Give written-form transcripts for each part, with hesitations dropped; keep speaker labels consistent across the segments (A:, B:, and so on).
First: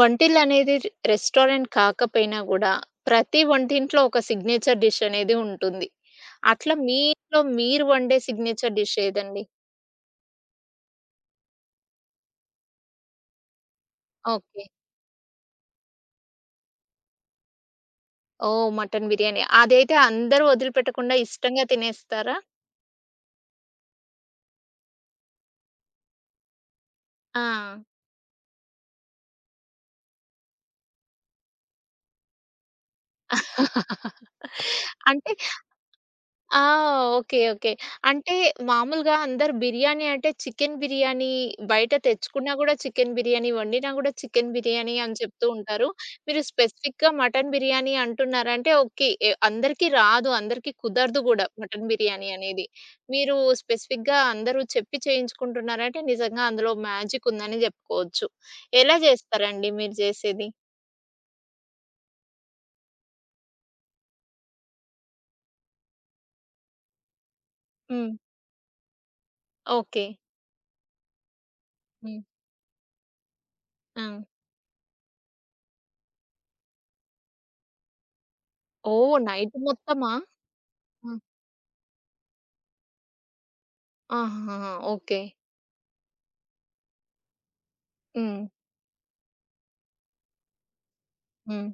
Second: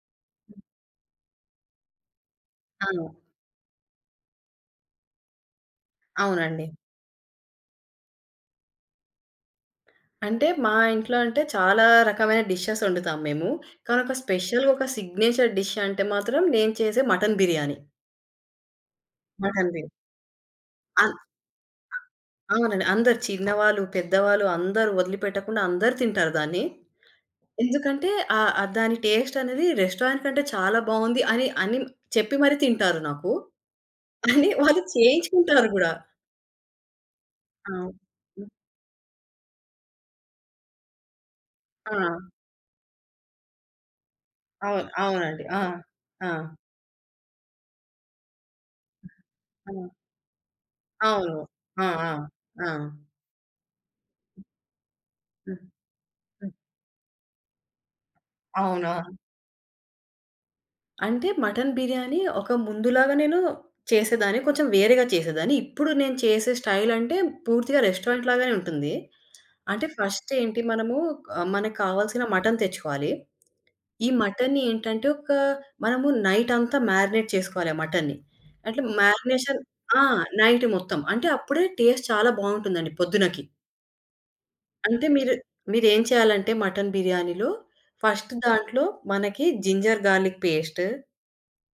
A: వంటిల్లనేది restaurant కాకపోయినా గూడా,
B: ఆ!
A: ప్రతి వంటింట్లో ఒక సిగ్నేచర్ డిష్ అనేది ఉంటుంది.
B: అవునండి.
A: అట్లా మీ ఇంట్లో మీరు వండే సిగ్నేచర్ డిష్ ఏదండి?
B: అంటే మా ఇంట్లో అంటే చాలా రకమైన డిషెస్ వండుతాం మేము. కానీ ఒక
A: ఓకే.
B: స్పెషల్‌గా ఒక సిగ్నేచర్ డిష్ అంటే మాత్రం నేను చేసే mutton biryani.
A: Oh! Mutton biryani.
B: Mutton
A: అదైతే
B: బిర్యానీ.
A: అందరూ వదిలిపెట్టకుండా
B: అన్
A: ఇష్టంగా తినేస్తారా?
B: అవునండి. అందరు చిన్నవాళ్ళు, పెద్దవాళ్ళు అందరూ వదిలిపెట్టకుండా అందరూ తింటారు దాన్ని.
A: ఆ!
B: ఎందుకంటే ఆహ్, ఆహ్, దాని టేస్ట్ అనేది రెస్టారెంట్ కంటే చాలా బావుంది అని అని చెప్పి మరి తింటారు నాకు. అని వాళ్ళు
A: అంటే
B: చేయించుకుంటారు గూడా.
A: ఆ! ఓకే. ఓకే.
B: అవును.
A: అంటే మామూలుగా అందరూ బిర్యానీ అంటే చికెన్ బిర్యానీ బయట
B: ఆ!
A: తెచ్చుకున్నా గూడా చికెన్ బిర్యానీ, వండినా గూడా చికెన్
B: అవును.
A: బిర్యానీ అని
B: అవునండి.
A: చెప్తూ
B: ఆ!
A: ఉంటారు.
B: ఆ!
A: మీరు స్పెసిఫిక్‌గా మటన్ బిర్యానీ అంటున్నారంటే ఓకే.
B: ఆ!
A: అందరికీ రాదు, అందరికీ కుదరదు
B: అవును.
A: గూడా
B: ఆ!
A: మటన్
B: ఆ!
A: బిర్యానీ అనేది.
B: ఆ!
A: మీరు స్పెసిఫిక్‌గా అందరూ చెప్పి
B: హ్మ్.
A: చేయించుకుంటున్నారంటే నిజంగా
B: హ్మ్.
A: అందులో మ్యాజిక్ ఉందని జెప్పుకోవచ్చు.
B: అవునా?
A: ఎలా జేస్తారండి మీరు జేసేది?
B: అంటే మటన్ బిర్యానీ ఒక ముందులాగా నేను చేసేదాన్ని. కొంచెం వేరేగా చేసేదాన్ని. ఇప్పుడు నేను చేసే స్టైల్ అంటే పూర్తిగా
A: హ్మ్.
B: రెస్టారెంట్ లాగానే ఉంటుంది. అంటే
A: ఓకే.
B: ఫస్ట్ ఏంటి మనము మనకు
A: హ్మ్.
B: కావాల్సిన మటన్ తెచ్చుకోవాలి.
A: ఆ!
B: ఈ మటన్‌ని ఏంటంటే ఒక మనము నైట్ అంతా మ్యారినేట్ చేసుకోవాలి ఆ మటన్‌ని. అంటే
A: ఓహ్! నైట్
B: మ్యారినేషన్ ఆ!
A: మొత్తమా?
B: నైట్ మొత్తం.
A: ఆ!
B: అంటే అప్పుడే టేస్ట్ చాలా బావుంటుందండి పొద్దునకి.
A: ఆహాహా!
B: అంటే
A: ఓకే.
B: మీరేం చేయాలంటే మటన్ బిర్యానీలో ఫస్ట్
A: హ్మ్.
B: దాంట్లో మనకి జింజర్ గార్లిక్ పేస్ట్.
A: హ్మ్.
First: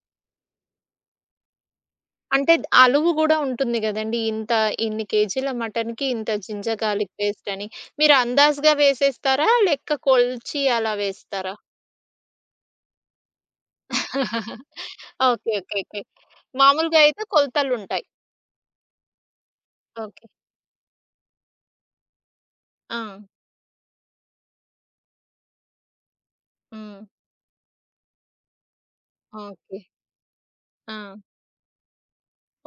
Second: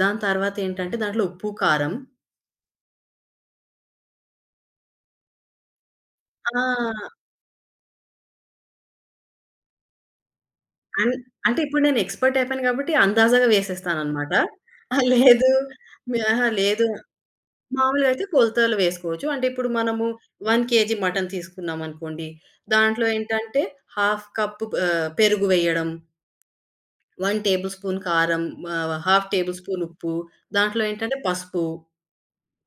B: దాని తర్వాత ఏంటంటే దాంట్లో ఉప్పు, కారం.
A: అంటే అలువు గూడా ఉంటుంది గదండీ! ఇంత ఇన్ని కేజీల మటన్‌కి ఇంత
B: ఆ!
A: జింజర్ గార్లిక్ పేస్ట్ అని. మీరు అందాజుగా వేసేస్తారా? లెక్క కొలిచి అలా
B: అన్
A: వేస్తారా?
B: అంటే ఇప్పుడు నేను ఎక్స్‌పర్ట్ అయిపోయాను కాబట్టి అందాజాగా వేసేస్తాననమాట. ఆ! లేదు
A: ఓకే. ఓకే. ఓకే.
B: మీ అహా! లేదు
A: మామూలుగా అయితే కొలతలుంటాయి.
B: మామూలుగా అయితే కొలతలు వేసుకోవచ్చు. అంటే ఇప్పుడు మనము
A: ఓకే.
B: 1 KG mutton తీసుకున్నామనుకోండి.
A: ఆ!
B: దాంట్లో ఏంటంటే 1/2 కప్పు పెరుగు వేయడం,
A: హ్మ్.
B: 1 టేబుల్ స్పూన్ కారం, 1/2 టేబుల్
A: ఓకే.
B: స్పూన్ ఉప్పు, దాంట్లో
A: ఆ!
B: ఏంటంటే పసుపు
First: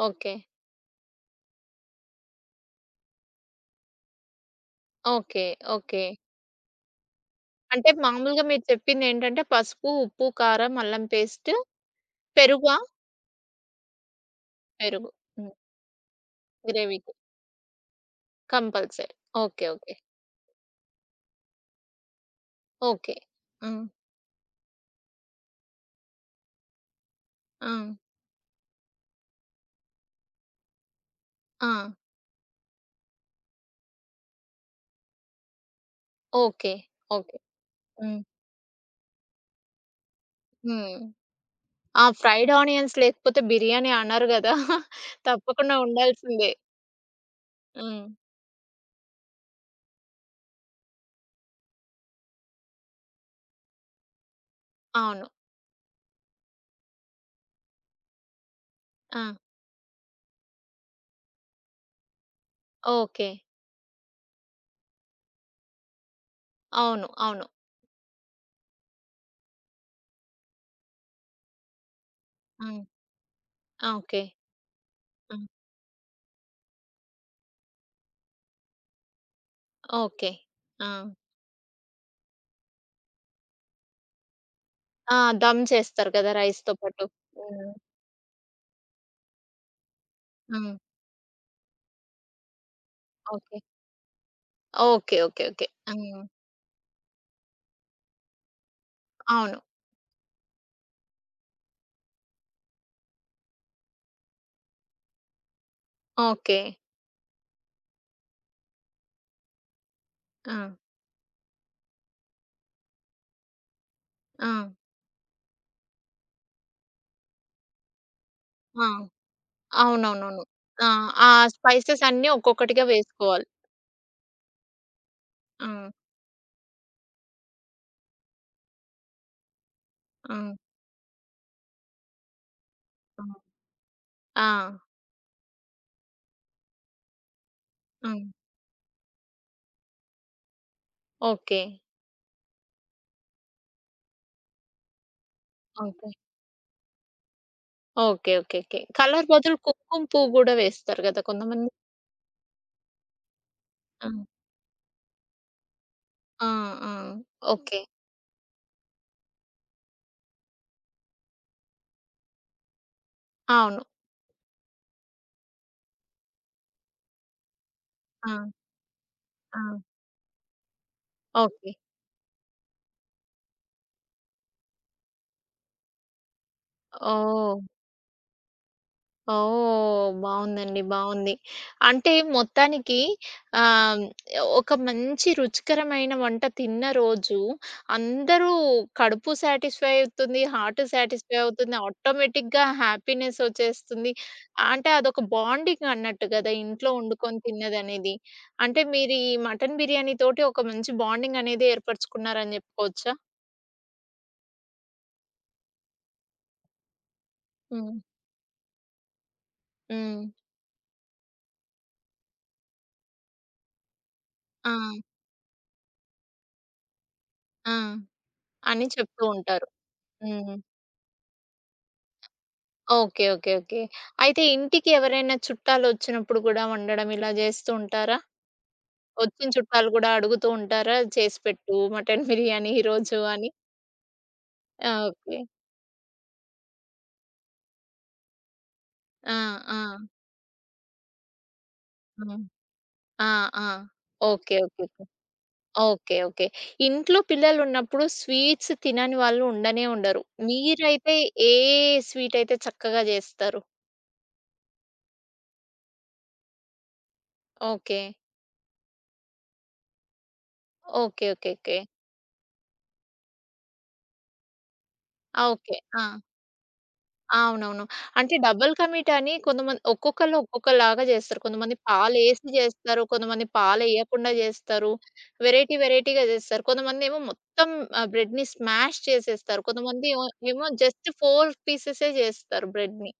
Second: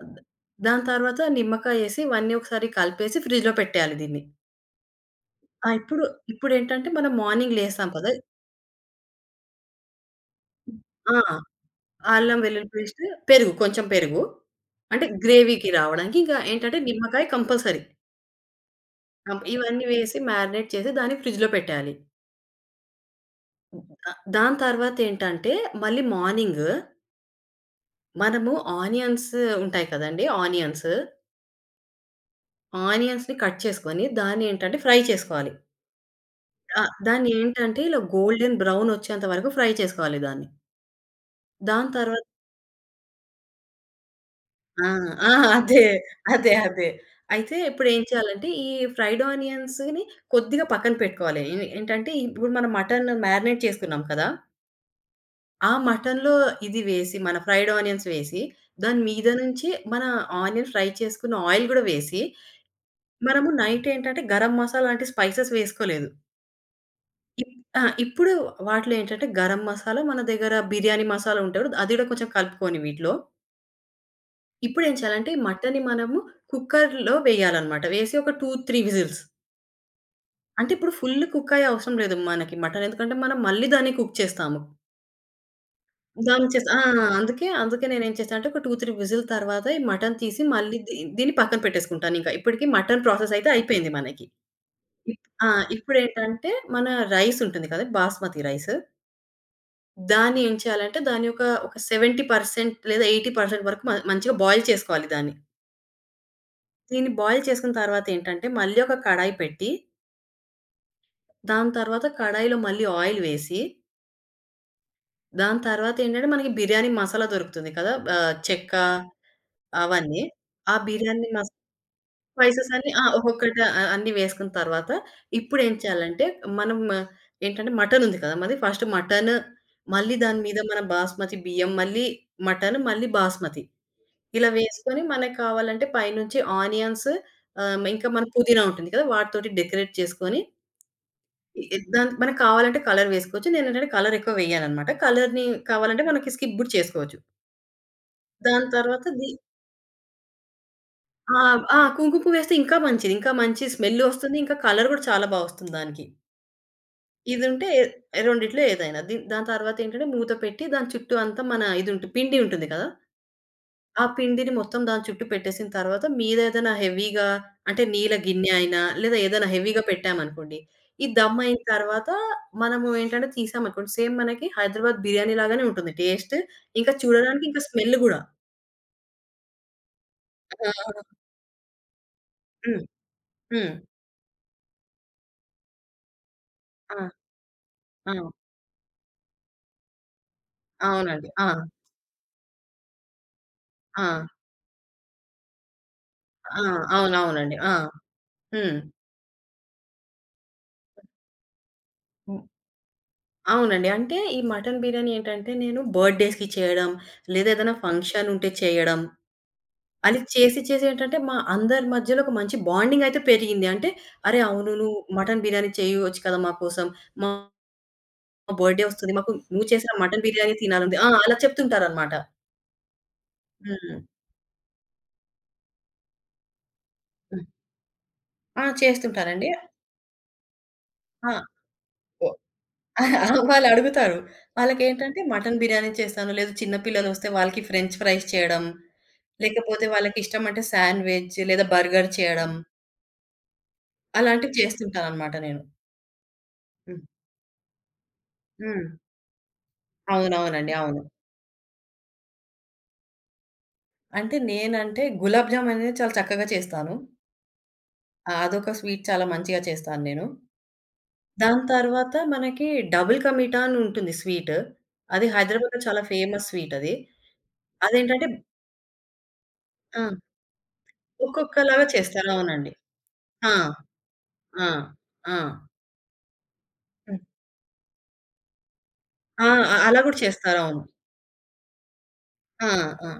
A: ఓకే.
B: దాని తర్వాత నిమ్మకాయేసి ఇవన్నీ ఒకసారి కలిపేసి ఫ్రిడ్జ్‌లో పెట్టేయాలి దీన్ని.
A: ఓకే.
B: ఆ! ఇప్పుడు
A: ఓకే.
B: ఇప్పుడేంటంటే మనం మార్నింగ్ లేస్తాం
A: అంటే
B: కదా!
A: మామూలుగా మీరు చెప్పిందేంటంటే పసుపు, ఉప్పు, కారం, అల్లం
B: ఆ!
A: పేస్ట్,
B: అల్లం వెల్లుల్లి
A: పెరుగా?
B: పేస్ట్, పెరుగు కొంచెం పెరుగు. అంటే
A: పెరుగు. హ్మ్.
B: గ్రేవీకి రావడానికి ఇంకా ఏంటంటే
A: గ్రేవీకి.
B: నిమ్మకాయ కంపల్సరీ.
A: కంపల్సరీ. ఓకే.
B: ఇవన్నీ
A: ఓకే.
B: వేసి మ్యారినేట్ చేసి దాన్ని ఫ్రిడ్జ్‌లో పెట్టేయాలి.
A: ఓకే. హ్మ్.
B: దాని తర్వాత ఏంటంటే మళ్ళీ మార్నింగ్
A: ఆ!
B: మనము ఆనియన్స్ ఉంటాయి కదండీ! ఆనియన్స్.
A: ఆ!
B: ఆనియన్స్‌ని కట్ చేసుకొని దాన్ని ఏంటంటే ఫ్రై చేసుకోవాలి.
A: ఓకే.
B: ఆ!
A: ఓకే.
B: దాన్నేంటంటే ఇలా
A: హ్మ్.
B: గోల్డెన్ బ్రౌనొచ్చేంత వరకు ఫ్రై చేసుకోవాలి దాన్ని.
A: హ్మ్.
B: దాని
A: ఆ!
B: తర్వాత
A: ఫ్రైడ్ ఆనియన్స్ లేకపోతే బిర్యానీ అనరు గదా!
B: ఆ! ఆ!
A: తప్పకుండా
B: అదే.
A: ఉండాల్సిందే.
B: అదే. అదే. అయితే ఇప్పుడేం
A: హ్మ్.
B: చేయాలంటే ఈ ఫ్రైడ్ ఆనియన్స్‌ని కొద్దిగా పక్కన పెట్టుకోవాలి. ఏంటంటే ఇప్పుడు మనం మటన్ మ్యారినేట్ చేసుకున్నాం కదా!
A: అవును.
B: ఆ మటన్‌లో ఇది వేసి మన ఫ్రైడ్ ఆనియన్స్ వేసి దాని
A: ఆ!
B: మీద నుంచి మన ఆనియన్ ఫ్రై చేసుకున్న ఆయిల్ గూడా వేసి
A: ఓకే.
B: మనము నైట్ ఏంటంటే గరం మసాలా లాంటి స్పైసెస్ వేసుకోలేదు.
A: అవును. అవును.
B: ఇప్ ఆ! ఇప్పుడు వాటిలో ఏంటంటే గరం మసాలా, మన దగ్గర బిర్యానీ మసాలా ఉంటే కూడా అది కూడా కొంచెం కలుపుకోని
A: హ్మ్.
B: వీటిలో.
A: ఓకే.
B: ఇప్పుడేం చేయాలంటే
A: హ్మ్.
B: మటన్‌ని మనము కుక్కర్‌లో వేయాలన్నమాట. వేసి ఒక 2, 3 విజిల్స్.
A: ఓకే.
B: అంటే ఇప్పుడు
A: ఆ!
B: ఫుల్ కుక్ అయ్యే అవసరం లేదు మనకి మటన్. ఎందుకంటే మనం మళ్ళీ దాన్ని కుక్ చేస్తాము.
A: ఆ! దమ్ చేస్తారు కదా!
B: దాన్ని చేసి
A: రైస్‌తో
B: ఆ!
A: పాటు.
B: అందుకే,
A: హ్మ్.
B: అందుకే నేనేం చేశానంటే ఒక 2, 3 విజిల్ తర్వాత ఈ మటన్ తీసి
A: హ్మ్.
B: మళ్ళీ దీన్ని పక్కన పెట్టేసుకుంటానింకా. ఇప్పటికి మటన్ ప్రాసెస్ అయితే
A: ఓకే.
B: అయిపోయింది మనకి.
A: ఓకే.
B: ఇప్
A: ఓకే.
B: ఆ!
A: ఓకే. హ్మ్.
B: ఇప్పుడేంటంటే మన రైస్ ఉంటుంది కదా! బాస్మతి రైస్
A: అవును.
B: దాన్ని ఏం చేయాలంటే దాని యొక్క ఒక 70% లేదా 80% వరకు మంచిగా బాయిల్ చేసుకోవాలి దాన్ని.
A: ఓకే.
B: దీన్ని బాయిల్ చేసుకున్న తర్వాత ఏంటంటే, మళ్ళీ ఒక కడాయి పెట్టి,
A: ఆ!
B: దాని తర్వాత కడాయిలో మళ్ళీ ఆయిల్ వేసి,
A: ఆ!
B: దాని తర్వాత ఏంటంటే మనకి బిర్యానీ మసాలా దొరుకుతుంది కదా! చెక్క
A: ఆ!
B: అవన్నీ.
A: అవునవునవును.
B: ఆ
A: ఆ!
B: బిర్యానీ
A: ఆ
B: మస్
A: స్పైసెస్ అన్నీ
B: స్పైసెస్
A: ఒక్కొక్కటిగా
B: అన్నీ ఆ!
A: వేసుకోవాలి.
B: ఒక్కొక్కటి అన్నీ వేసుకున్న తర్వాత ఇప్పుడేం
A: ఆ!
B: చేయాలంటే, మనం ఏంటంటే మటన్ ఉంది కదా! మనది ఫస్ట్ మటన్, మళ్ళీ
A: ఆ!
B: దాని మీద మన బాస్మతి బియ్యం, మళ్ళీ మటన్, మళ్ళీ
A: ఆ!
B: బాస్మతి.
A: ఆ!
B: ఇలా వేసుకొని మనకు కావాలంటే పైనుంచి ఆనియన్స్ ఇంకా
A: హ్మ్.
B: మన పుదీనా ఉంటుంది కదా! వాటితోటి డెకరేట్ చేసుకొని
A: ఓకే.
B: దానికి మనకు కావాలంటే కలర్ వేసుకోవచ్చు. నేనేంటంటే కలర్ ఎక్కువ వేయననమాట. కలర్‌ని కావాలంటే
A: ఓకే.
B: మనకి స్కిప్ గూడా చేసుకోవచ్చు.
A: ఓకే. ఓకే.
B: దాని
A: ఓకే.
B: తర్వాత
A: కలర్ బదులు కుంకుమ పువ్వు గూడా వేస్తారు గదా!
B: ఆ!
A: కొంతమంది.
B: ఆ! కుంకుమ పువ్వు వేస్తే ఇంకా మంచిది. ఇంకా మంచి స్మెల్
A: ఆ!
B: ఒస్తుంది. ఇంకా కలర్ గూడా చాలా ఒస్తుంది దానికి.
A: ఆ! ఆ!
B: ఇదుంటే
A: ఓకే.
B: రెండిట్లో ఏదైనా. దాని తర్వాతేంటంటే మూత పెట్టి దాని చుట్టూ అంతా మన ఇదుంటు పిండి ఉంటుంది కదా!
A: అవును.
B: ఆ పిండిని మొత్తం దాని చుట్టూ పెట్టేసిన తర్వాత మీదేదైనా హెవీగా అంటే నీళ్ళ
A: ఆ!
B: గిన్నె అయినా, లేదా ఏదైనా
A: ఆ!
B: హెవీగా పెట్టామనుకోండి. ఈ దమ్ అయిన
A: ఓకే.
B: తర్వాత మనము ఏంటంటే తీసామనుకోండి, సేమ్ మనకి హైదరాబాద్ బిర్యానీ లాగానే ఉంటుంది టేస్ట్. ఇంకా చూడడానికి
A: ఓహ్!
B: ఇంకా స్మెల్ గూడా.
A: ఓహ్!
B: ఆ!
A: బావుందండి. బావుంది. అంటే
B: హ్మ్.
A: మొత్తానికి
B: హ్మ్.
A: ఆహ్, ఒక మంచి రుచికరమైన వంట తిన్న
B: ఆ!
A: రోజు
B: ఆ!
A: అందరూ కడుపు సాటిస్ఫై అవుతుంది. హార్ట్
B: అవునండి.
A: సాటిస్ఫై
B: ఆ!
A: అవుతుంది. ఆటోమేటిక్‌గా హ్యాపీనెస్
B: ఆ!
A: ఒచ్చేస్తుంది. అంటే అదొక బాండింగ్ అన్నట్టు గదా!
B: ఆ!
A: ఇంట్లో వండుకొని
B: అవునవునండి. ఆ!
A: తిన్నదనేది.
B: హ్మ్.
A: అంటే మీరు ఈ మటన్ బిర్యానీ తోటి ఒక మంచి బాండింగ్ అనేది
B: హ్మ్.
A: ఏర్పరచుకున్నారని జెప్పుకోవచ్చా?
B: అవునండి. అంటే ఈ మటన్ బిర్యానీ ఏంటంటే నేను బర్త్‌డేస్‌కి చేయడం, లేదా ఏదైనా
A: హ్మ్.
B: ఫంక్షన్ ఉంటే చేయడం. అది
A: హ్మ్.
B: చేసి చేసి ఏంటంటే మా అందరి మధ్యలో ఒక మంచి బాండింగయితే పెరిగింది. అంటే, "అరే! అవును
A: ఆ!
B: నువ్వు మటన్ బిర్యానీ చేయవచ్చు కదా! మా కోసం. మా
A: ఆ!
B: బర్త్‌డే
A: అని
B: వస్తుంది.
A: చెప్తూ
B: మాకు నువ్వు
A: ఉంటారు.
B: చేసిన మటన్ బిర్యానీ
A: హ్మ్.
B: తినాలుంది." ఆ! అలా చెప్తుంటారనమాట.
A: ఓకే. ఓకే. ఓకే.
B: హ్మ్.
A: అయితే ఇంటికి ఎవరైనా చుట్టాలొచ్చినప్పుడు గూడా వండడం ఇలా
B: హ్మ్.
A: జేస్తూ ఉంటారా?
B: ఆ! చేస్తుంటారండి.
A: వచ్చిన చుట్టాలు గూడా అడుగుతూ ఉంటారా?
B: ఆ!
A: చేసి పెట్టు
B: ఓ
A: మటన్ బిర్యానీ ఈరోజు అని.
B: వాళ్ళడుగుతారు.
A: ఆ!
B: వాళ్ళకేంటంటే
A: ఓకే.
B: మటన్ బిర్యానీ చేస్తాను, లేదు చిన్న పిల్లలొస్తే వాళ్ళకి ఫ్రెంచ్ ఫ్రైస్ చేయడం,
A: ఆ!
B: లేకపోతే
A: ఆ!
B: వాళ్ళకిష్టమంటే శాండ్‌విచ్ లేదా బర్గర్
A: హ్మ్.
B: చేయడం,
A: ఆ! ఆ! ఓకే.
B: అలాంటివి
A: ఓకే. ఓకే.
B: చేస్తుంటాననమాట నేను.
A: ఓకే. ఓకే.
B: హ్మ్.
A: ఇంట్లో పిల్లలున్నప్పుడు స్వీట్స్
B: హ్మ్.
A: తినని వాళ్ళు ఉండనే ఉండరు.
B: అవునవునండి. అవును.
A: మీరైతే ఏ స్వీటయితే చక్కగా జేస్తారు?
B: అంటే నేనంటే గులాబ్ జామ్ అనేది చాలా చక్కగా చేస్తాను.
A: ఓకే.
B: అదొక స్వీట్ చాలా మంచిగా చేస్తాను నేను.
A: ఓకే. ఓకే.
B: దాని
A: ఓకే.
B: తర్వాత మనకి డబుల్ కా మీఠా అని ఉంటుంది స్వీట్. అది
A: ఆ! ఓకే.
B: హైదరాబాద్‌లో చాలా
A: ఆ!
B: ఫేమస్ స్వీట్ అది.
A: అవునవును.
B: అదేంటంటే
A: అంటే డబుల్ కమిట్ అని కొంతమంది
B: ఆ!
A: ఒక్కొక్కళ్ళు ఒక్కొక్కలాగా జేస్తారు. కొంతమంది
B: ఒక్కొక్కలాగా చేస్తారు.
A: పాలేసి
B: అవునండి.
A: జేస్తారు. కొంతమంది
B: ఆ!
A: పాలెయకుండా
B: ఆ!
A: జేస్తారు.
B: ఆ!
A: వెరైటీ వెరైటీగా జేస్తారు.
B: హ్మ్.
A: కొంతమందేమో మొత్తం బ్రెడ్‌ని స్మాష్
B: ఆ!
A: చేసేస్తారు.
B: అలా
A: కొంతమంది
B: కూడా
A: ఏమో
B: చేస్తారు.
A: ఏమో
B: అవును.
A: జస్ట్ 4 పీసెసే జేస్తారు
B: ఆ! ఆ!
A: బ్రెడ్‌ని.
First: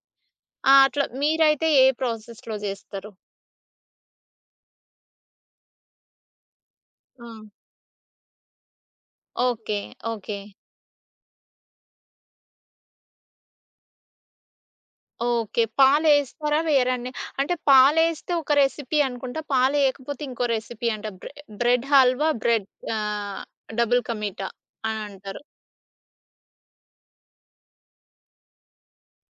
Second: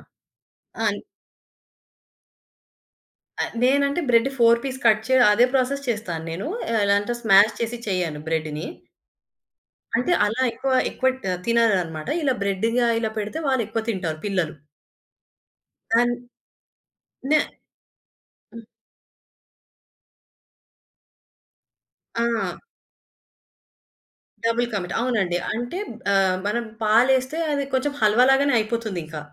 A: ఆ!
B: అన్
A: అట్లా మీరైతే ఏ ప్రాసెస్‌లో జేస్తారు?
B: నేనంటే బ్రెడ్ 4 పీస్ కట్ చే అదే ప్రాసెస్ చేస్తాను నేను. ఎలా అంటే
A: ఆ!
B: స్మాష్ చేసి చేయను బ్రెడ్‌ని.
A: ఓకే.
B: అంటే
A: ఓకే.
B: అలా ఎక్కువ ఎక్కువ తినరనమాట. ఇలా బ్రెడ్‌గా ఇలా పెడితే వాళ్ళు ఎక్కువ తింటారు పిల్లలు.
A: ఓకే.
B: దాన్
A: పాలేస్తారా వేరండి?
B: నే
A: అంటే పాలేస్తే ఒక రెసిపీ అనుకుంటా. పాలేయకపోతే ఇంకో రెసిపీ అంట. బ్రెడ్
B: ఆ!
A: హల్వా, బ్రెడ్ ఆహ్, డబుల్ కా మీఠా
B: డబుల్ కమిట్.
A: అని
B: అవునండి.
A: అంటారు.
B: అంటే మనం పాలేస్తే అది కొంచెం హల్వా లాగానే అయిపోతుందింకా.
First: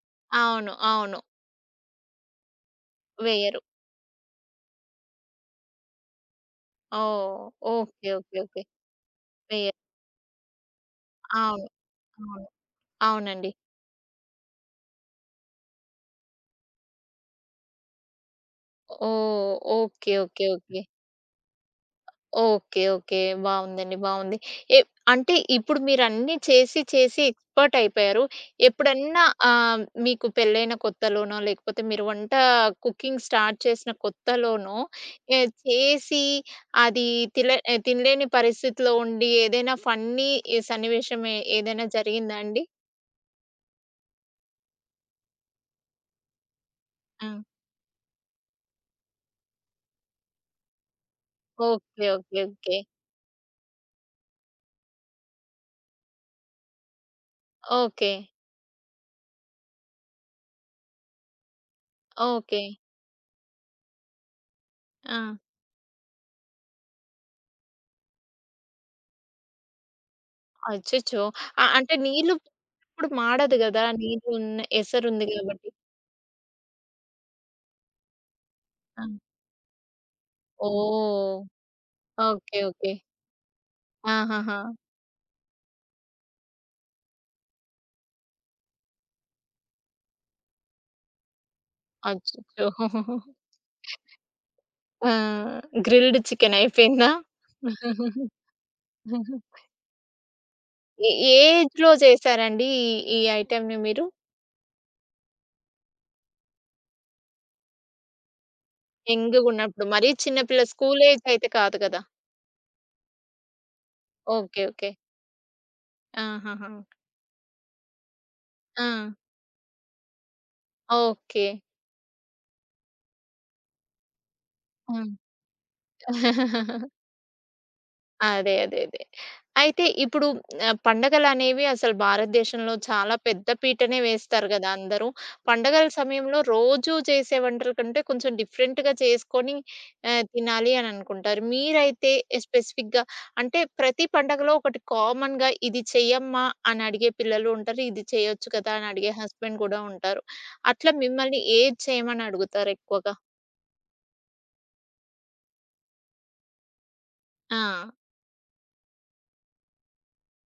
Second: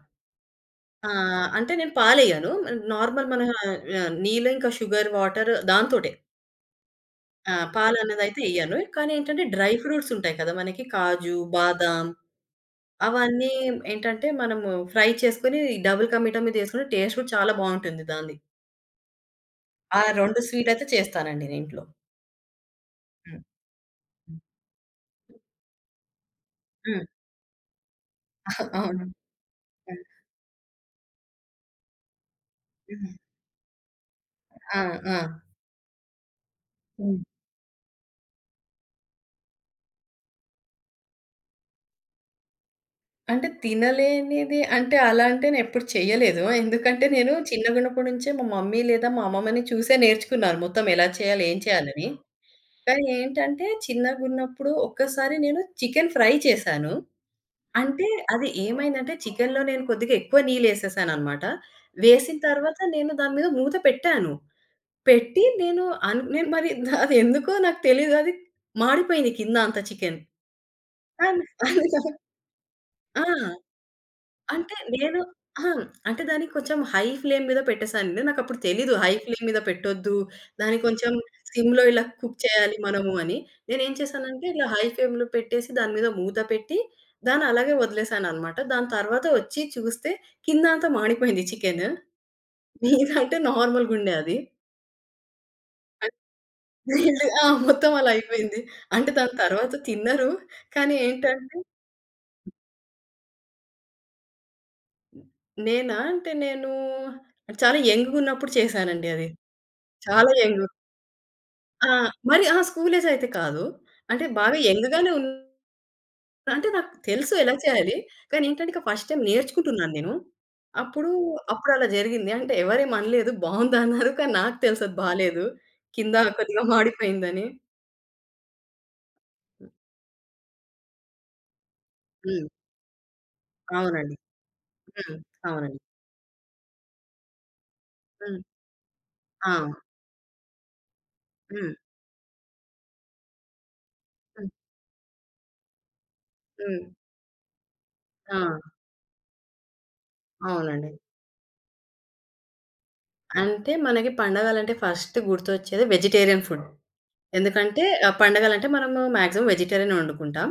A: అవును.
B: ఆ!
A: అవును.
B: అంటే నేను పాలెయ్యను. నార్మల్ మన
A: వేయరు.
B: నీళ్ళు ఇంకా షుగర్, వాటర్ దాంతోటే.
A: ఓహ్!
B: ఆ!
A: ఓకే. ఓకే.
B: పాలన్నదైతే
A: ఓకే.
B: ఎయ్యను. కానీ ఏంటంటే డ్రై
A: వేయరు.
B: ఫ్రూట్స్ ఉంటాయి కదా! మనకి కాజు,
A: అవును.
B: బాదాం
A: అవును.
B: అవన్నీ
A: అవునండి.
B: ఏంటంటే మనము ఫ్రై చేసుకొని డబుల్ కా మీఠా మీద ఎసుకుంటే టేస్ట్ కూడా చాలా బావుంటుంది దాంది.
A: ఓహ్!
B: ఆ!
A: ఓకే.
B: 2
A: ఓకే. ఓకే.
B: స్వీటయితే చేస్తానండి నేను ఇంట్లో.
A: ఓకే. ఓకే.
B: హ్మ్.
A: బావుందండి. బావుంది.
B: హ్మ్.
A: ఎ అంటే ఇప్పుడు మీరన్నీ చేసి,
B: హ్మ్.
A: చేసి ఎక్స్‌పర్ట్ అయిపోయారు.
B: అవును.
A: ఎప్పుడన్నా ఆహ్,
B: హ్మ్.
A: మీకు పెళ్ళైన కొత్తలోనో, లేకపోతే మీరు
B: హ్మ్.
A: కుకింగ్ స్టార్ట్ చేసిన కొత్తలోనో
B: ఆ! ఆ!
A: ఎ చేసి అది
B: హ్మ్.
A: తిలే ఎ తినలేని పరిస్థితిలో ఉండి ఏదైనా ఫన్నీ ఈ సన్నివేశం ఏదైనా జరిగిందా అండి?
B: అంటే తినలేనిది అంటే అలా అంటే నేనెప్పుడు చేయలేదు. ఎందుకంటే
A: ఆ!
B: నేను చిన్నగున్నప్పటి నుంచే మా మమ్మీ లేదా మా అమ్మమ్మని చూసే నేర్చుకున్నాను మొత్తం ఎలా చేయాలి, ఏం
A: ఓకే.
B: చేయాలని.
A: ఓకే. ఓకే.
B: కానీ ఏంటంటే చిన్నగున్నప్పుడు ఒక్కసారి నేను చికెన్ ఫ్రై చేశాను. అంటే
A: ఓకే.
B: అది ఏమైందంటే చికెన్‌లో నేను కొద్దిగా ఎక్కువ నీళ్లేసేసాననమాట. వేసిన
A: ఓకే.
B: తర్వాత నేను దాని మీద మూత పెట్టాను.
A: ఆ!
B: పెట్టి నేను మరి అదెందుకో నాకు తెలీదు అది మాడిపోయింది కింద అంత చికెను.
A: అచ్చచ్చో!
B: కానీ
A: అంటే నీళ్ళు ఇప్పుడు
B: ఆ!
A: మాడదు గదా! నీళ్ళు ఉన్న
B: అంటే
A: ఎసరు
B: నేను
A: ఉంది
B: అహా!
A: గాబట్టి.
B: అంటే దాన్ని కొంచెం హై ఫ్లేమ్ మీద పెట్టేసానండి. నాకప్పుడు తెలీదు
A: ఆ!
B: హై ఫ్లేమ్ మీద పెట్టొద్దు. దాన్ని కొంచెం
A: ఓహ్!
B: సిమ్‌లో ఇలా కుక్
A: ఓకే.
B: చేయాలి
A: ఓకే.
B: మనము అని. నేనేం చేశానంటే
A: ఆహాహా!
B: ఇలా హై ఫ్లేమ్‌లో పెట్టేసి దాని మీద మూత పెట్టి దాన్ని అలాగే వదిలేసాననమాట. దాని తర్వాత వచ్చి చూస్తే కింద అంతా మాడిపోయింది చికెను.
A: అచ్చచ్చో!
B: మీద అంటే నార్మల్‌గుండే అది.
A: ఆ! గ్రిల్డ్ చికెన్ అయిపోయిందా?
B: వీళ్ళు ఆ! మొత్తం అలా అయిపోయింది. అంటే దాని తర్వాత తిన్నరు. కానీ
A: ఏ ఏ
B: ఏంటంటే
A: ఏజ్‌లో చేశారండి ఈ ఈ ఐటెమ్‌ని మీరు?
B: నేనా? అంటే నేను చాలా యంగ్‌గున్నప్పుడు చేశానండి అది.
A: యంగ్‌గున్నప్పుడు. మరీ
B: చాలా
A: చిన్న పిల్ల
B: యంగ్.
A: స్కూల్ ఏజ్ అయితే కాదు
B: ఆ!
A: కదా!
B: మరి ఆ! స్కూల్ ఏజ్ అయితే కాదు. అంటే బాగా
A: ఓకే. ఓకే.
B: యంగ్‌గానే ఉన్నా. అంటే
A: ఆహాహా!
B: నాకు తెలుసు ఎలా చేయాలి. కానీ ఏంటంటే ఇక
A: ఆ!
B: ఫస్ట్ టైమ్ నేర్చుకుంటున్నాను నేను. అప్పుడు,
A: ఓకే.
B: అప్పుడు అలా జరిగింది. అంటే ఎవరేం అనలేదు. బావుందన్నారు. కానీ నాకు తెలుసు అది బాలేదు. కింద కొద్దిగా
A: హ్మ్.
B: మాడిపోయిందని.
A: అదే. అదే. అదే. అయితే ఇప్పుడు పండగలనేవి అసలు
B: హ్మ్.
A: భారతదేశంలో చాలా పెద్ద పీటనే
B: అవునండి.
A: వేస్తారు గదా! అందరూ.
B: హ్మ్. అవునండి.
A: పండగల సమయంలో రోజూ చేసే వంటల కంటే కొంచెం
B: హ్మ్.
A: డిఫరెంట్‌గా
B: ఆ!
A: చేసుకొని తినాలి అని అనుకుంటారు.
B: హ్మ్.
A: మీరైతే స్పెసిఫిక్‌గా అంటే ప్రతి
B: హ్మ్.
A: పండగలో ఒకటి కామన్‌గా ఇది చెయ్యమ్మా
B: హ్మ్.
A: అని అడిగే పిల్లలు ఉంటారు. ఇది
B: ఆ!
A: చేయొచ్చు కదా! అని అడిగే హస్బెండ్ గూడా ఉంటారు.
B: అవునండి.
A: అట్లా మిమ్మల్ని ఏది చేయమని అడుగుతారు ఎక్కువగా?
B: అంటే మనకి పండగలంటే ఫస్ట్ గుర్తొచ్చేది వెజిటేరియన్ ఫుడ్.
A: ఆ!
B: ఎందుకంటే పండగలంటే మనము మాక్సిమం వెజిటేరియనే వండుకుంటాం.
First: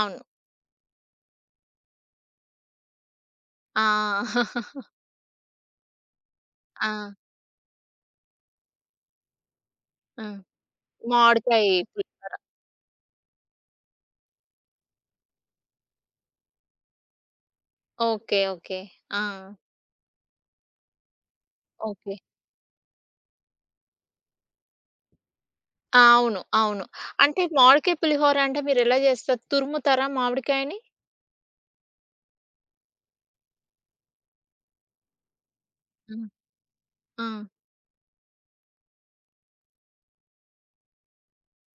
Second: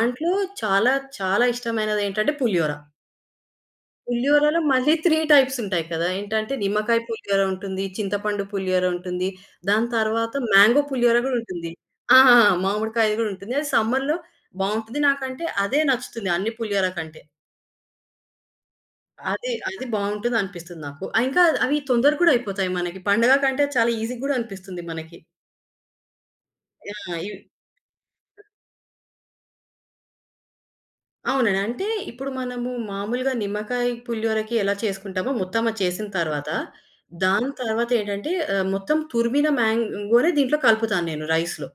A: అవును.
B: చాలా చాలా ఇష్టమైనదేంటంటే పులిహోర.
A: ఆ!
B: పులిహోరలో మళ్ళీ 3 టైప్స్ ఉంటాయి కదా! ఏంటంటే
A: ఆ!
B: నిమ్మకాయ పులిహోర ఉంటుంది, చింతపండు పులిహోర ఉంటుంది, దాని
A: ఆ!
B: తర్వాత మ్యాంగో పులిహోర గూడా
A: మామిడికాయ
B: ఉంటుంది. ఆ! మామిడికాయది గూడా ఉంటుంది. అది సమ్మర్‌లో బావుంటది. నాకంటే అదే నచ్చుతుంది అన్ని పులిహోర కంటే.
A: ఓకే. ఓకే. ఆ!
B: అది బావుంటదనిపిస్తుంది నాకు. ఆ! ఇంకా అవి తొందర
A: ఓకే.
B: కూడా అయిపోతాయి మనకి. పండగ కంటే చాలా ఈజీ గూడా అనిపిస్తుంది మనకి.
A: ఆ! అవును. అవును.
B: యాహ్!
A: అంటే మామిడికాయ పులిహోర అంటే మీరెలా జేస్తారు? తురుముతారా మామిడికాయని?
B: అవునండి. అంటే ఇప్పుడు మనము మామూలుగా నిమ్మకాయ పులిహోరకి ఎలా చేసుకుంటామో మొత్తం అది చేసిన
A: హ్మ్.
B: తర్వాత,
A: ఆ!
B: దాని తర్వాతేంటంటే మొత్తం తురిమిన మ్యాంగోనే దీంట్లో కలుపుతాను నేను రైస్‌లో.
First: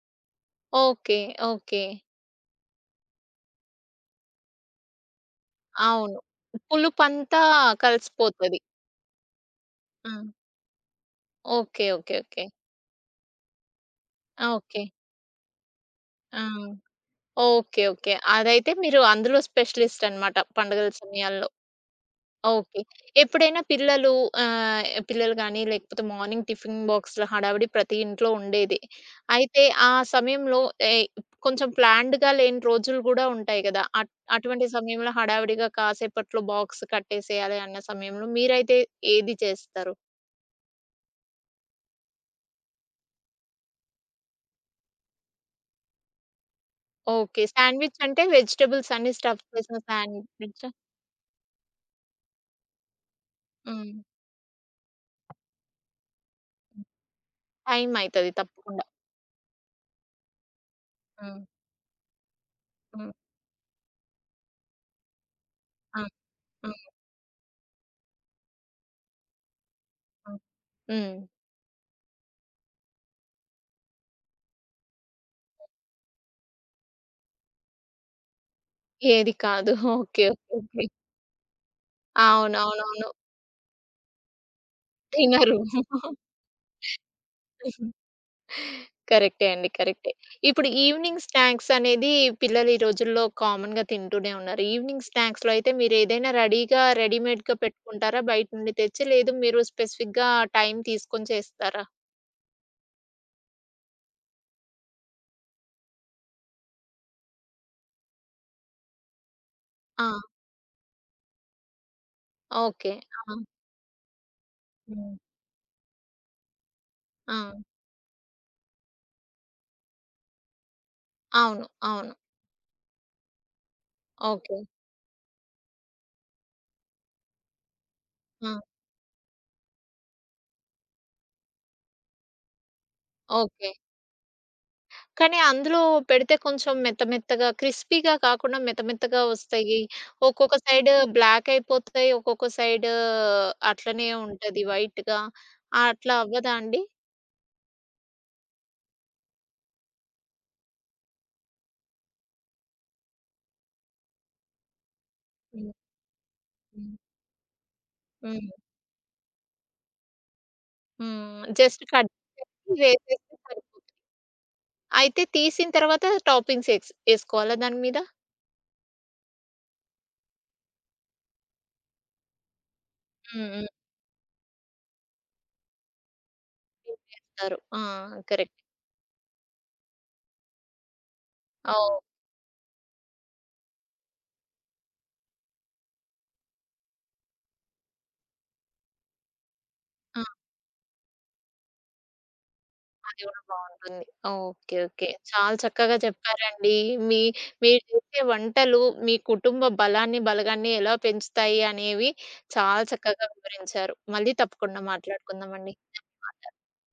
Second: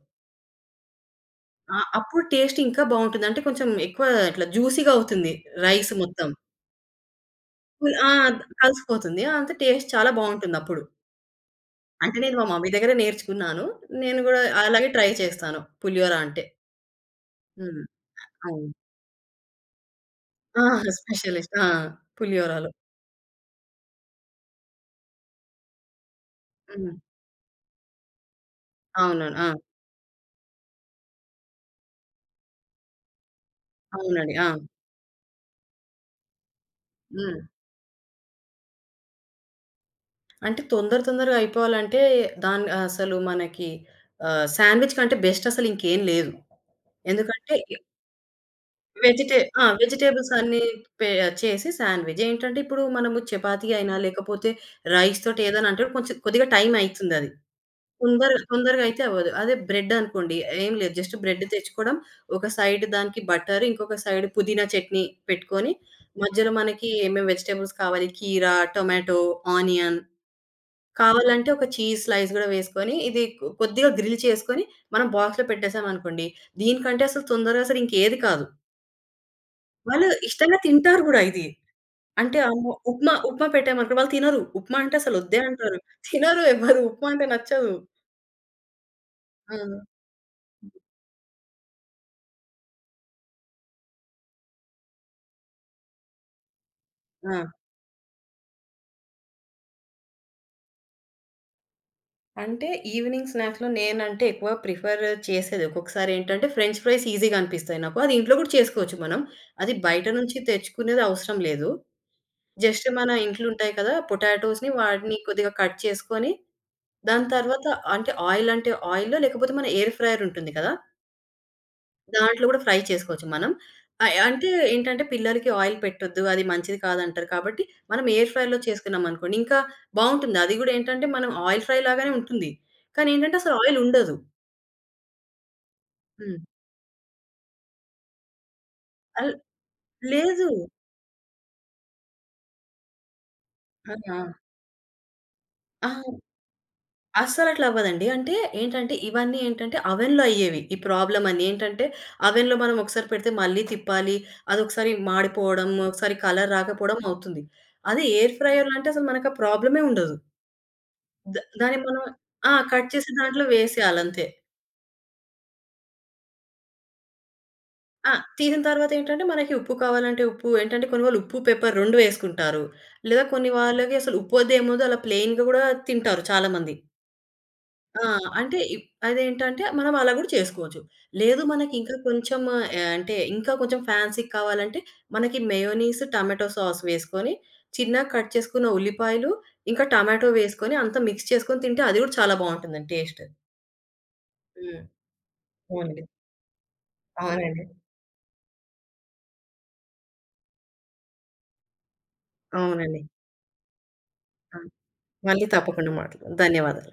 A: ఓకే.
B: ఆ!
A: ఓకే.
B: అప్పుడు టేస్ట్ ఇంకా బావుంటుంది. అంటే కొంచెం ఎక్కువ ఇట్లా జ్యూసీగా అవుతుంది రైస్
A: అవును.
B: మొత్తం.
A: పులుపంతా
B: ఆ!
A: కలిసిపోతది.
B: కలిసిపోతుంది. అంత టేస్ట్
A: ఆ!
B: చాలా బావుంటుందప్పుడు.
A: ఓకే. ఓకే.
B: అంటే నేను
A: ఓకే.
B: మా మమ్మీ దగ్గరే నేర్చుకున్నాను. నేను గూడా
A: ఆ! ఓకే.
B: అలాగే ట్రై చేస్తాను పులిహోర
A: ఆ!
B: అంటే. హ్మ్.
A: ఓకే. ఓకే.
B: అవును.
A: అదైతే మీరు అందులో స్పెషలిస్ట్ అన్నమాట
B: ఆ!
A: పండుగల సమయాల్లో.
B: స్పెషలిస్ట్. ఆ! పులిహోరాలు.
A: ఓకే. ఎప్పుడైనా పిల్లలు పిల్లలు గాని, లేకపోతే మార్నింగ్ టిఫిన్
B: హ్మ్.
A: బాక్స్‌ల హడావిడి ప్రతి ఇంట్లో ఉండేదే.
B: అవునండి. ఆ!
A: అయితే ఆ సమయంలో ఏయ్ కొంచెం ప్లాన్డ్‌గా లేని రోజులు గూడా ఉంటాయి గదా!
B: అవునండి. ఆ!
A: అటువంటి సమయంలో హడావిడిగా కాసేపట్లో బాక్స్
B: హ్మ్.
A: కట్టేసేయాలి అన్న సమయంలో మీరైతే ఏది చేస్తారు?
B: అంటే తొందర తొందరగా అయిపోవాలంటే దాన్ని అసలు మనకి శాండ్‌విచ్ కంటే బెస్ట్ అసలు ఇంకేం లేదు.
A: ఓకే.
B: ఎందుకంటే
A: శాండ్‌విచ్ అంటే వెజిటబుల్స్ అన్ని స్టఫ్
B: ఆ!
A: చేసిన
B: వెజిటబుల్స్ అన్నీ
A: శాండ్‌విచ్చా?
B: పే చేసి శాండ్‌విచ్. ఏంటంటే ఇప్పుడు మనము చపాతీ
A: హ్మ్.
B: అయినా లేకపోతే రైస్ తోటి ఏదైనా అంటే కొంచెం కొద్దిగా టైం అయితుందది.
A: టైం
B: తొందర
A: అయితది
B: తొందరగా
A: తప్పకుండా.
B: అయితే అవ్వదు. అదే బ్రెడ్ అనుకోండి ఏం లేదు జస్ట్
A: హ్మ్.
B: బ్రెడ్ తెచ్చుకోవడం, ఒక సైడ్
A: హ్మ్.
B: దానికి బటర్, ఇంకొక సైడ్ పుదీనా చట్నీ పెట్టుకొని,
A: ఆ!
B: మధ్యలో
A: హ్మ్.
B: మనకి ఏమేమి వెజిటబుల్స్ కావాలి కీరా, టొమాటో, ఆనియన్
A: హ్మ్. హ్మ్.
B: కావాలంటే ఒక చీజ్ స్లైస్ గూడా వేసుకొని, ఇది కొద్దిగా గ్రిల్ చేసుకొని మనం బాక్స్‌లో పెట్టేసామనుకోండి, దీనికంటే అసలు తొందరగా అసలు ఇంకేది కాదు.
A: ఏది కాదు.
B: వాళ్ళు
A: ఓకే. ఓకే.
B: ఇష్టంగా
A: ఓకే.
B: తింటారు గూడా ఇది. అంటే అమ్మో!
A: అవునవునవును.
B: ఉప్మా ఉప్మా పెట్టామనుకో వాళ్ళు తినరు. ఉప్మా అంటే అసలు వద్దే
A: తినరు.
B: అంటారు. తినరు ఎవ్వరు. ఉప్మా అంటే నచ్చదు.
A: కరెక్టే
B: ఆ!
A: అండి. కరెక్టే. ఇప్పుడు ఈవెనింగ్ స్నాక్స్ అనేది పిల్లలు ఈ రోజుల్లో కామన్‌గా తింటూనే ఉన్నారు. ఈవెనింగ్ స్నాక్స్‌లో అయితే మీరేదైనా రెడీగా
B: ఆ!
A: రెడీమేడ్‌గా పెట్టుకుంటారా బయట నుండి తెచ్చి? లేదు మీరు స్పెసిఫిక్‌గా టైం తీసుకొని చేస్తారా?
B: అంటే ఈవినింగ్ స్నాక్స్‌లో నేనంటే ఎక్కువ ప్రిఫర్ చేసేది. ఒక్కొక్కసారి ఏంటంటే ఫ్రెంచ్ ఫ్రైస్ ఈజీగా అనిపిస్తాయి నాకు. అది ఇంట్లో కూడా చేసుకోవచ్చు మనం. అది బయట
A: ఆ!
B: నుంచి తెచ్చుకునేది అవసరం లేదు. Just
A: okay.
B: మన
A: ఆ!
B: ఇంట్లో ఉంటాయి కదా! పొటాటోస్‌ని
A: హ్మ్.
B: వాటిని కొద్దిగా కట్ చేసుకొని, దాని
A: ఆ!
B: తర్వాత అంటే ఆయిల్ అంటే ఆయిల్లో లేకపోతే మన ఎయిర్ ఫ్రైయర్ ఉంటుంది కదా!
A: అవును. అవును.
B: దాంట్లో గూడా ఫ్రై చేసుకోవచ్చు మనం. అంటే
A: ఓకే.
B: ఏంటంటే పిల్లలకి ఆయిల్ పెట్టొద్దు, అది మంచిది కాదంటారు కాబట్టి, మనం ఎయిర్
A: ఆ!
B: ఫ్రై‌లో చేసుకున్నామనుకోండి ఇంకా బావుంటుంది. అది గూడా ఏంటంటే మనం ఆయిల్ ఫ్రై లాగానే ఉంటుంది. కానీ ఏంటంటే అసలు
A: ఓకే.
B: ఆయిల్ ఉండదు.
A: కానీ అందులో పెడితే
B: హ్మ్.
A: కొంచెం మెత్త మెత్తగా క్రిస్పీగా కాకుండా మెత్త మెత్తగా
B: అల్
A: వస్తాయి.
B: లేదు.
A: ఒక్కొక్క సైడ్ బ్లాక్ అయిపోతాయి. ఒక్కొక్క సైడ్ అట్లనే
B: ఆ!
A: ఉంటది వైట్‌గా.
B: ఆ!
A: అట్లా అవ్వదా అండి?
B: అస్సలట్లా అవ్వదండి. అంటే ఏంటంటే ఇవన్నీ ఏంటంటే అవెన్‌లో అయ్యేవి. ఈ ప్రాబ్లమ్ అన్నీ ఏంటంటే అవెన్‌లో మనం ఒకసారి పెడితే మళ్ళీ తిప్పాలి. అదొకసారి మాడిపోవడం,
A: హ్మ్.
B: ఒకసారి కలర్
A: హ్మ్.
B: రాకపోవడం అవుతుంది. అదే ఎయిర్
A: హ్మ్.
B: ఫ్రైయర్‌లో అంటే అసలు మనకు ఆ ప్రాబ్లమే ఉండదు.
A: హ్మ్.
B: దాన్ని
A: జస్ట్
B: మనం
A: కట్
B: ఆ!
A: చేసి
B: కట్ చేసి
A: వేసేస్తే
B: దాంట్లో
A: సరిపోతుంది.
B: వేసేయాలంతే.
A: అయితే తీసిన తర్వాత టాపింగ్స్ ఎసుకోవాలా దాని మీద?
B: ఆ! తీసిన తర్వాతేంటంటే, మనకి ఉప్పు కావాలంటే ఉప్పు, ఏంటంటే కొన్ని వాళ్ళు ఉప్పు, పెప్పర్ 2 వేసుకుంటారు. లేదా
A: హ్మ్.
B: కొన్ని
A: హ్మ్.
B: వాళ్ళకి అసలు ఉప్పొద్దేముందో అలా ప్లెయిన్‌గా గూడా తింటారు చాలామంది.
A: వేస్తారు. ఆ!
B: ఆ!
A: కరెక్ట్.
B: అంటే అదేంటంటే, మనం అలా గూడా చేసుకోవచ్చు. లేదు మనకింకా
A: ఓహ్!
B: కొంచెం అంటే ఇంకా కొంచెం ఫ్యాన్సీ‌గా కావాలంటే, మనకి మయోనీస్, టమాటో సాస్ వేసుకొని, చిన్నగా కట్ చేసుకున్న ఉల్లిపాయలు, ఇంకా టమాటో వేసుకొని, అంతా మిక్స్ చేసుకొని తింటే అది గూడా చాలా బావుంటుందండి టేస్ట్.
A: అది గూడా బావుంటుంది. ఓకే.
B: హ్మ్.
A: ఓకే. చాలా చక్కగా
B: అవునండి.
A: చెప్పారండి. మీ
B: అవునండి.
A: మీరు చేసే వంటలు మీ కుటుంబ బలాన్ని, బలగాన్ని ఎలా పెంచుతాయి అనేవి చాలా
B: అవునండి.
A: చక్కగా వివరించారు. మళ్ళీ
B: ఆ!
A: తప్పకుండా
B: మళ్ళీ
A: మాట్లాడుకుందామండి.
B: తప్పకుండా మాట్లాడదాం.
A: ధన్యవాదాలు.
B: ధన్యవాదాలు.